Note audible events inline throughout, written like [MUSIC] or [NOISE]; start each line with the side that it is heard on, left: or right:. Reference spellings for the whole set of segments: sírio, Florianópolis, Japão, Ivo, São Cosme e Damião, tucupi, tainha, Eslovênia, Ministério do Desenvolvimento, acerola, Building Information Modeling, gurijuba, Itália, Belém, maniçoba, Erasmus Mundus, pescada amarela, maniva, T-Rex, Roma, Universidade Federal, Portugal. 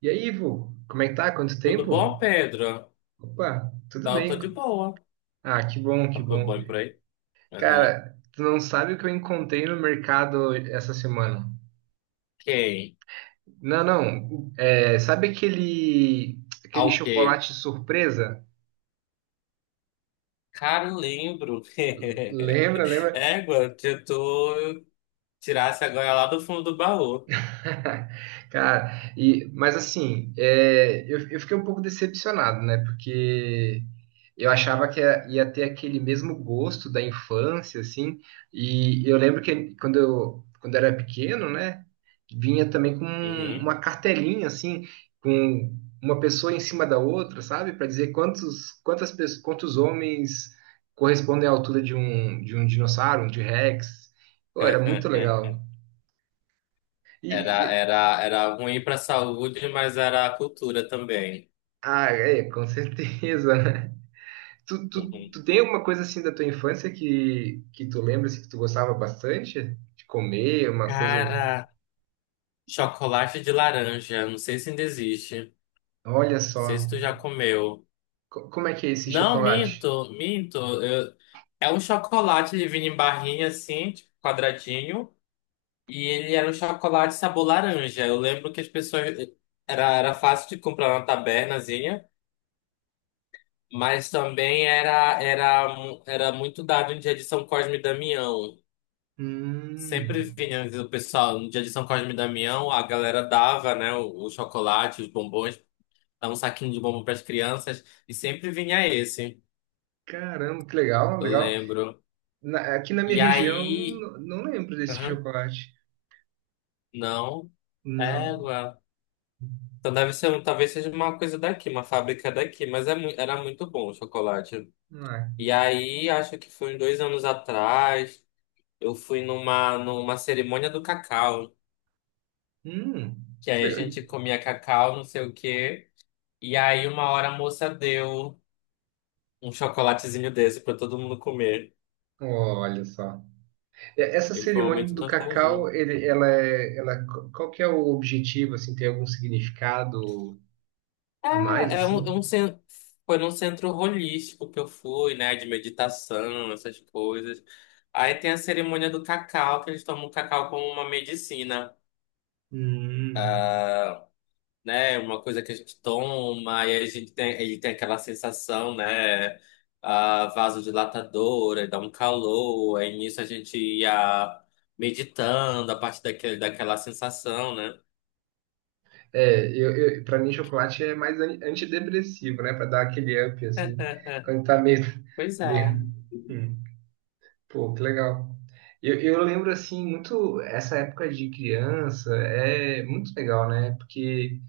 right: E aí, Ivo, como é que tá? Quanto
left: Tudo
right: tempo?
left: bom, Pedro?
right: Opa, tudo
left: Tá, eu tô
right: bem.
left: de boa.
right: Ah, que bom,
left: Tá
right: que
left: tudo
right: bom.
left: bom por aí? Aham.
right: Cara, tu não sabe o que eu encontrei no mercado essa semana.
left: Quem?
right: Não, não. É, sabe aquele, aquele
left: Ao quê?
right: chocolate surpresa?
left: Cara, eu lembro.
right: Lembra,
left: [LAUGHS]
right: lembra?
left: Égua, se tu tirasse agora lá do fundo do baú.
right: [LAUGHS] Cara, mas assim, eu fiquei um pouco decepcionado, né? Porque eu achava que ia ter aquele mesmo gosto da infância, assim. E eu lembro que quando eu era pequeno, né? Vinha também com
left: Uhum.
right: uma cartelinha, assim, com uma pessoa em cima da outra, sabe? Para dizer quantos homens correspondem à altura de um dinossauro, um T-Rex. Pô, era muito legal.
left: [LAUGHS] Era,
right: E,
left: era, era ruim pra saúde, mas era a cultura também.
right: Ah, é, com certeza, [LAUGHS] né? Tu
left: Uhum.
right: tem alguma coisa assim da tua infância que tu lembra assim, que tu gostava bastante de comer, uma coisa.
left: Cara, chocolate de laranja. Não sei se ainda existe. Não
right: Olha
left: sei
right: só,
left: se tu já comeu.
right: como é que é esse
left: Não,
right: chocolate?
left: minto. Eu- É um chocolate, ele vinha em barrinha assim, tipo, quadradinho, e ele era um chocolate sabor laranja. Eu lembro que as pessoas. Era fácil de comprar na tabernazinha, mas também era muito dado em dia de São Cosme e Damião. Sempre
right: Hum,
left: vinha o pessoal, no dia de São Cosme e Damião, a galera dava, né, o chocolate, os bombons, dava um saquinho de bombom para as crianças, e sempre vinha esse,
right: caramba, que legal,
left: eu
right: legal.
left: lembro.
right: Aqui na minha
left: E
right: região,
left: aí.
right: não lembro desse chocolate.
left: Não,
right: Não,
left: égua. Então deve ser, talvez seja uma coisa daqui, uma fábrica daqui, mas é, era muito bom o chocolate.
right: não é.
left: E aí, acho que foi uns dois anos atrás, eu fui numa cerimônia do cacau,
right: Hum,
left: que
right: que
left: aí a gente
right: legal.
left: comia cacau, não sei o quê, e aí uma hora a moça deu um chocolatezinho desse pra todo mundo comer.
right: Olha só. Essa
left: E foi um momento
right: cerimônia
left: de
right: do
left: nostalgia.
right: cacau, ele, ela é, ela, qual que é o objetivo, assim, tem algum significado? A
left: Cara,
right: mais, assim.
left: foi num centro holístico que eu fui, né? De meditação, essas coisas. Aí tem a cerimônia do cacau, que eles tomam o cacau como uma medicina,
right: Hum.
left: né? Uma coisa que a gente toma, e aí a gente tem, ele tem aquela sensação, né? Ah, vasodilatadora, dá um calor. Aí nisso a gente ia meditando a partir daquela sensação, né?
right: É, pra mim, chocolate é mais antidepressivo, né? Pra dar aquele up, assim.
left: [LAUGHS]
right: Quando tá meio. [LAUGHS]
left: Pois
right: meio...
left: é.
right: Hum. Pô, que legal. Eu lembro, assim, muito. Essa época de criança é muito legal, né? Porque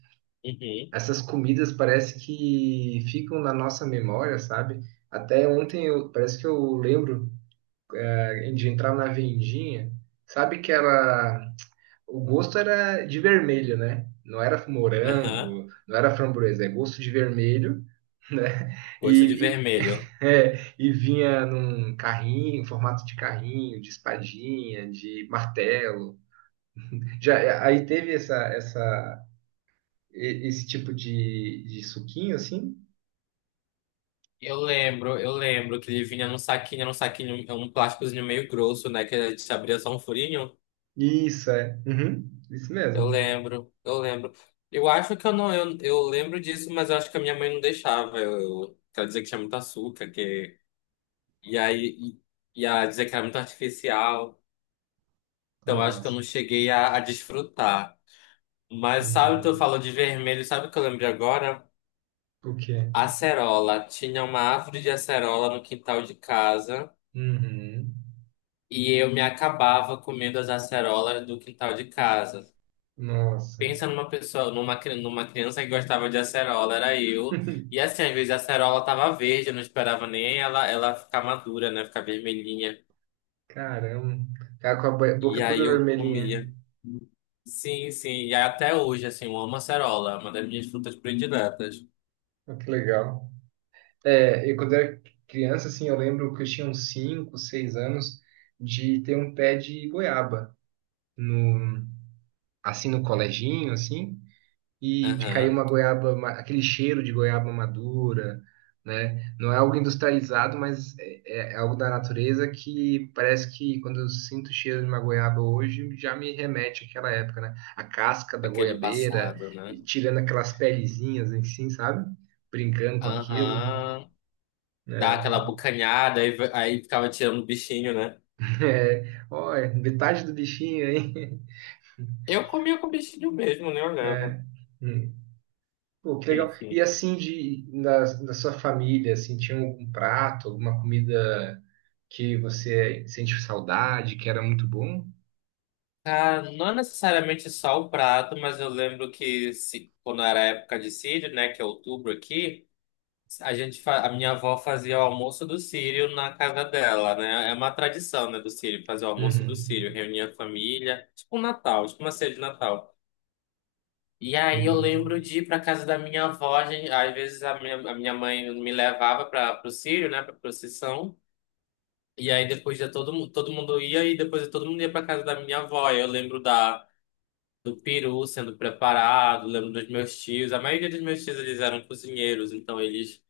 left: Uhum.
right: essas comidas parece que ficam na nossa memória, sabe? Até ontem, parece que eu lembro de entrar na vendinha. Sabe que ela o gosto era de vermelho, né? Não era
left: Aham.
right: morango, não era framboesa, é gosto de vermelho, [LAUGHS] né?
left: Gosto de
right: E, e,
left: vermelho.
right: [LAUGHS] e vinha num carrinho, em formato de carrinho, de espadinha, de martelo. Já, aí teve essa, essa, e- Esse tipo de suquinho, assim?
left: Eu lembro que ele vinha num saquinho, era um saquinho, um plásticozinho meio grosso, né? Que a gente abria só um furinho.
right: Isso, é. Uhum, isso
left: Eu
right: mesmo.
left: lembro, eu lembro. Eu acho que eu não, eu lembro disso, mas eu acho que a minha mãe não deixava. Quero dizer que tinha muito açúcar, que e aí e a dizer que era muito artificial. Então eu acho que eu
right: Nossa.
left: não cheguei a desfrutar. Mas sabe o que eu
right: Hum,
left: falo de vermelho? Sabe o que eu lembrei agora?
right: o quê?
left: Acerola. Tinha uma árvore de acerola no quintal de casa.
right: Uhum.
left: E eu me acabava comendo as acerolas do quintal de casa.
right: Nossa.
left: Pensa numa pessoa, numa criança que gostava de acerola, era eu. E
right: [LAUGHS]
left: assim, às vezes a acerola tava verde, eu não esperava nem ela, ela ficar madura, né? Ficar vermelhinha.
right: Caramba. Cara com a boca
left: E aí
right: toda
left: eu
right: vermelhinha.
left: comia. Sim, sim. E até hoje, assim, eu amo acerola, é uma das minhas frutas prediletas.
right: Olha, que legal. É, eu quando era criança, assim, eu lembro que eu tinha uns 5, 6 anos de ter um pé de goiaba no, assim, no coleginho, assim, e de cair
left: Aham.
right: uma goiaba, aquele cheiro de goiaba madura, né? Não é algo industrializado, mas é algo da natureza que parece que quando eu sinto o cheiro de uma goiaba hoje, já me remete àquela época, né? A casca da
left: Aquele
right: goiabeira,
left: passado, né?
right: e tirando aquelas pelezinhas, assim, sabe? Brincando com aquilo,
left: Aham. Dá
right: né?
left: aquela bucanhada, aí ficava tirando o bichinho, né?
right: [LAUGHS] É, olha, metade do bichinho aí. [LAUGHS]
left: Eu comia com o bichinho mesmo, né?
right: É. Hum. Pô, que legal. E
left: Enfim.
right: assim, da sua família, assim, tinha algum prato, alguma comida que você sente saudade, que era muito bom?
left: Ah, não é necessariamente só o prato, mas eu lembro que se, quando era época de sírio, né, que é outubro aqui, a minha avó fazia o almoço do sírio na casa dela, né? É uma tradição, né, do sírio fazer o almoço do
right: Uhum.
left: sírio, reunir a família, tipo um Natal, tipo uma ceia de Natal. E aí eu
right: Hum.
left: lembro de ir para casa da minha avó, às vezes a minha mãe me levava para o sírio, né, para procissão. E aí depois todo mundo ia e depois todo mundo ia para casa da minha avó. Eu lembro da do peru sendo preparado, lembro dos meus tios. A maioria dos meus tios eles eram cozinheiros, então eles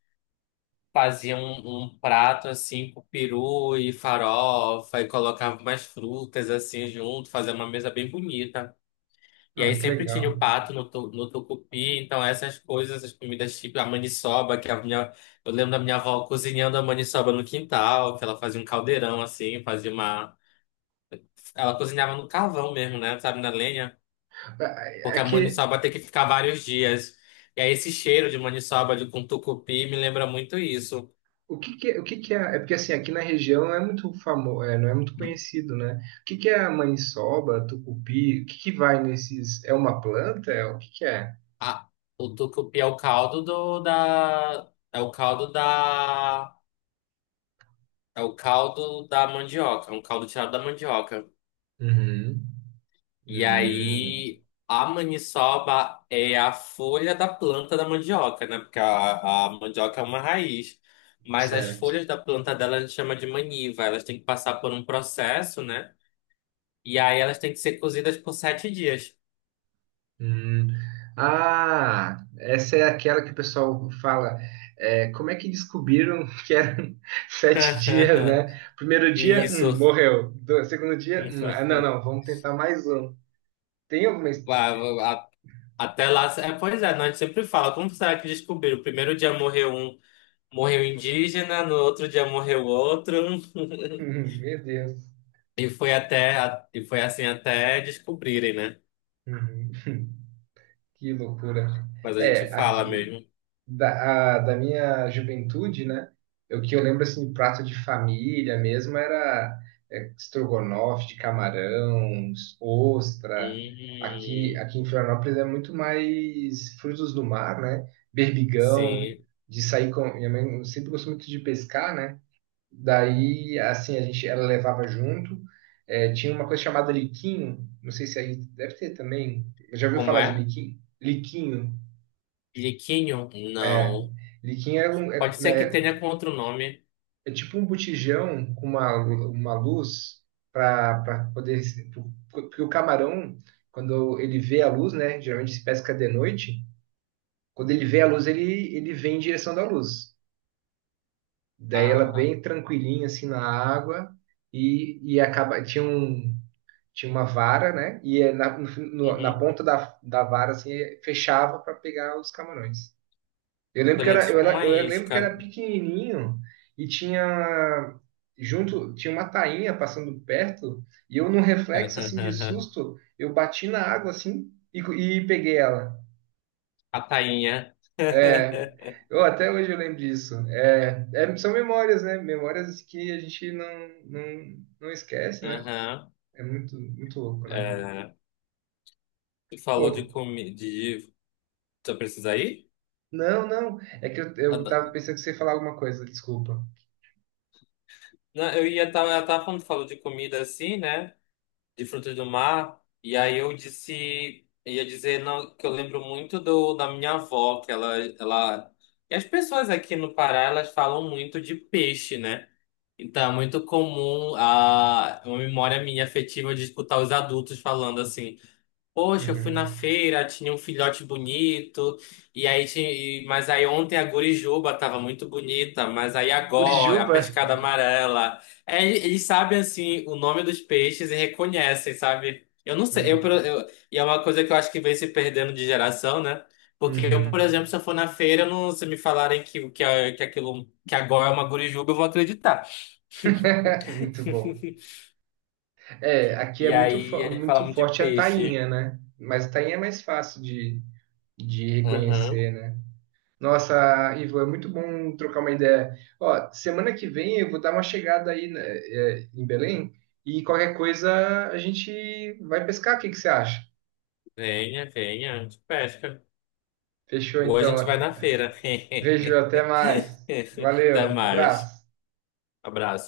left: faziam um prato assim com peru e farofa e colocavam mais frutas assim junto, fazia uma mesa bem bonita. E aí
right: Ah, que
left: sempre tinha
right: legal.
left: o pato no tucupi, então essas coisas, essas comidas tipo a maniçoba, eu lembro da minha avó cozinhando a maniçoba no quintal, que ela fazia um caldeirão assim, fazia uma, ela cozinhava no carvão mesmo, né, sabe, na lenha.
right: Ah,
left: Porque a
right: aqui,
left: maniçoba tem que ficar vários dias. E aí esse cheiro de maniçoba de, com tucupi me lembra muito isso.
right: o que que é? É porque assim, aqui na região não é muito famoso, não é muito conhecido, né? O que que é a maniçoba, tucupi? O que que vai nesses? É uma planta? É, o que que é?
left: Ah, o tucupi é o caldo do, da... É o caldo da... É o caldo da mandioca. É um caldo tirado da mandioca.
right: Uhum.
left: E
right: Hum.
left: aí a maniçoba é a folha da planta da mandioca, né? Porque a mandioca é uma raiz. Mas as
right: Certo.
left: folhas da planta dela a gente chama de maniva. Elas têm que passar por um processo, né? E aí elas têm que ser cozidas por sete dias.
right: Hum. Ah, essa é aquela que o pessoal fala. É, como é que descobriram [LAUGHS] que eram sete dias,
left: [LAUGHS]
right: né? Primeiro dia,
left: Isso.
right: morreu. Segundo dia, ah, não, não, vamos tentar mais um. Tem alguma
left: Ah, a- Até lá. É, pois é, nós sempre fala, como será que descobriram? O primeiro dia morreu um indígena, no outro dia morreu outro. [LAUGHS]
right: [LAUGHS] Meu Deus.
left: E foi assim até descobrirem, né?
right: Uhum, que loucura.
left: Mas a gente
right: É,
left: fala
right: aqui,
left: mesmo.
right: da minha juventude, né? O que eu lembro, assim, prato de família mesmo era estrogonofe de camarão, ostra. Aqui,
left: Hum,
right: aqui em Florianópolis é muito mais frutos do mar, né? Berbigão,
left: sim.
right: de sair com... Minha mãe sempre gostou muito de pescar, né? Daí, assim, a gente, ela levava junto. É, tinha uma coisa chamada liquinho, não sei se aí deve ter também. Já ouviu
left: Como
right: falar de
left: é?
right: liquinho? Liquinho.
left: Liquinho? Não.
right: Liquinho é,
left: Pode ser que tenha com outro nome.
right: é tipo um botijão com uma luz para poder porque o camarão, quando ele vê a luz, né? Geralmente se pesca de noite. Quando ele vê a luz, ele vem em direção da luz. Daí ela é
left: Ah,
right: bem tranquilinha assim na água e acaba. Tinha um, tinha uma vara, né? E é na, na
left: uhum.
right: ponta da, da vara assim, fechava para pegar os camarões. Eu lembro que
left: Olha, tipo
right: era,
left: uma
right: eu lembro que era
left: isca.
right: pequenininho e tinha junto, tinha uma tainha passando perto e eu num reflexo assim de
left: [LAUGHS]
right: susto, eu bati na água assim e peguei ela.
left: A tainha.
right: É,
left: [LAUGHS]
right: eu até hoje eu lembro disso. São memórias, né? Memórias que a gente não esquece, né?
left: Aham.
right: É muito, muito louco, né?
left: É, tu falou de
right: Pô,
left: comida. De... Tu precisa ir?
right: não, não. É que eu,
left: Ah,
right: eu
left: da-
right: tava pensando que você ia falar alguma coisa, desculpa.
left: Não, eu ia estar. Ela tava falando, falou de comida assim, né? De frutos do mar. E aí eu disse. Ia dizer não, que eu lembro muito da minha avó, que ela. E as pessoas aqui no Pará, elas falam muito de peixe, né? Então é muito comum a uma memória minha afetiva de escutar os adultos falando assim. Poxa, eu fui na
right: Uhum.
left: feira, tinha um filhote bonito, e aí tinha, mas aí ontem a gurijuba tava muito bonita, mas aí agora, a
right: Curitiba?
left: pescada amarela. É, eles sabem assim o nome dos peixes e reconhecem, sabe? Eu não sei,
right: Hum,
left: e é uma coisa que eu acho que vem se perdendo de geração, né? Porque eu, por
right: Uhum.
left: exemplo, se eu for na feira, eu não, se me falarem que aquilo que agora é uma gurijuba, eu vou acreditar.
right: [LAUGHS] Muito bom.
left: [LAUGHS]
right: É, aqui é
left: E
right: muito,
left: aí a gente fala
right: muito
left: muito de
right: forte a
left: peixe.
right: tainha, né? Mas a tainha é mais fácil de
left: Aham.
right: reconhecer, né? Nossa, Ivo, é muito bom trocar uma ideia. Ó, semana que vem eu vou dar uma chegada aí, né, em Belém e qualquer coisa a gente vai pescar. O que que você acha?
left: Venha, venha, a gente pesca.
right: Fechou
left: Ou a
right: então.
left: gente vai na feira. [LAUGHS]
right: Vejo, até mais.
left: Até
right: Valeu,
left: mais,
right: abraço.
left: abraço.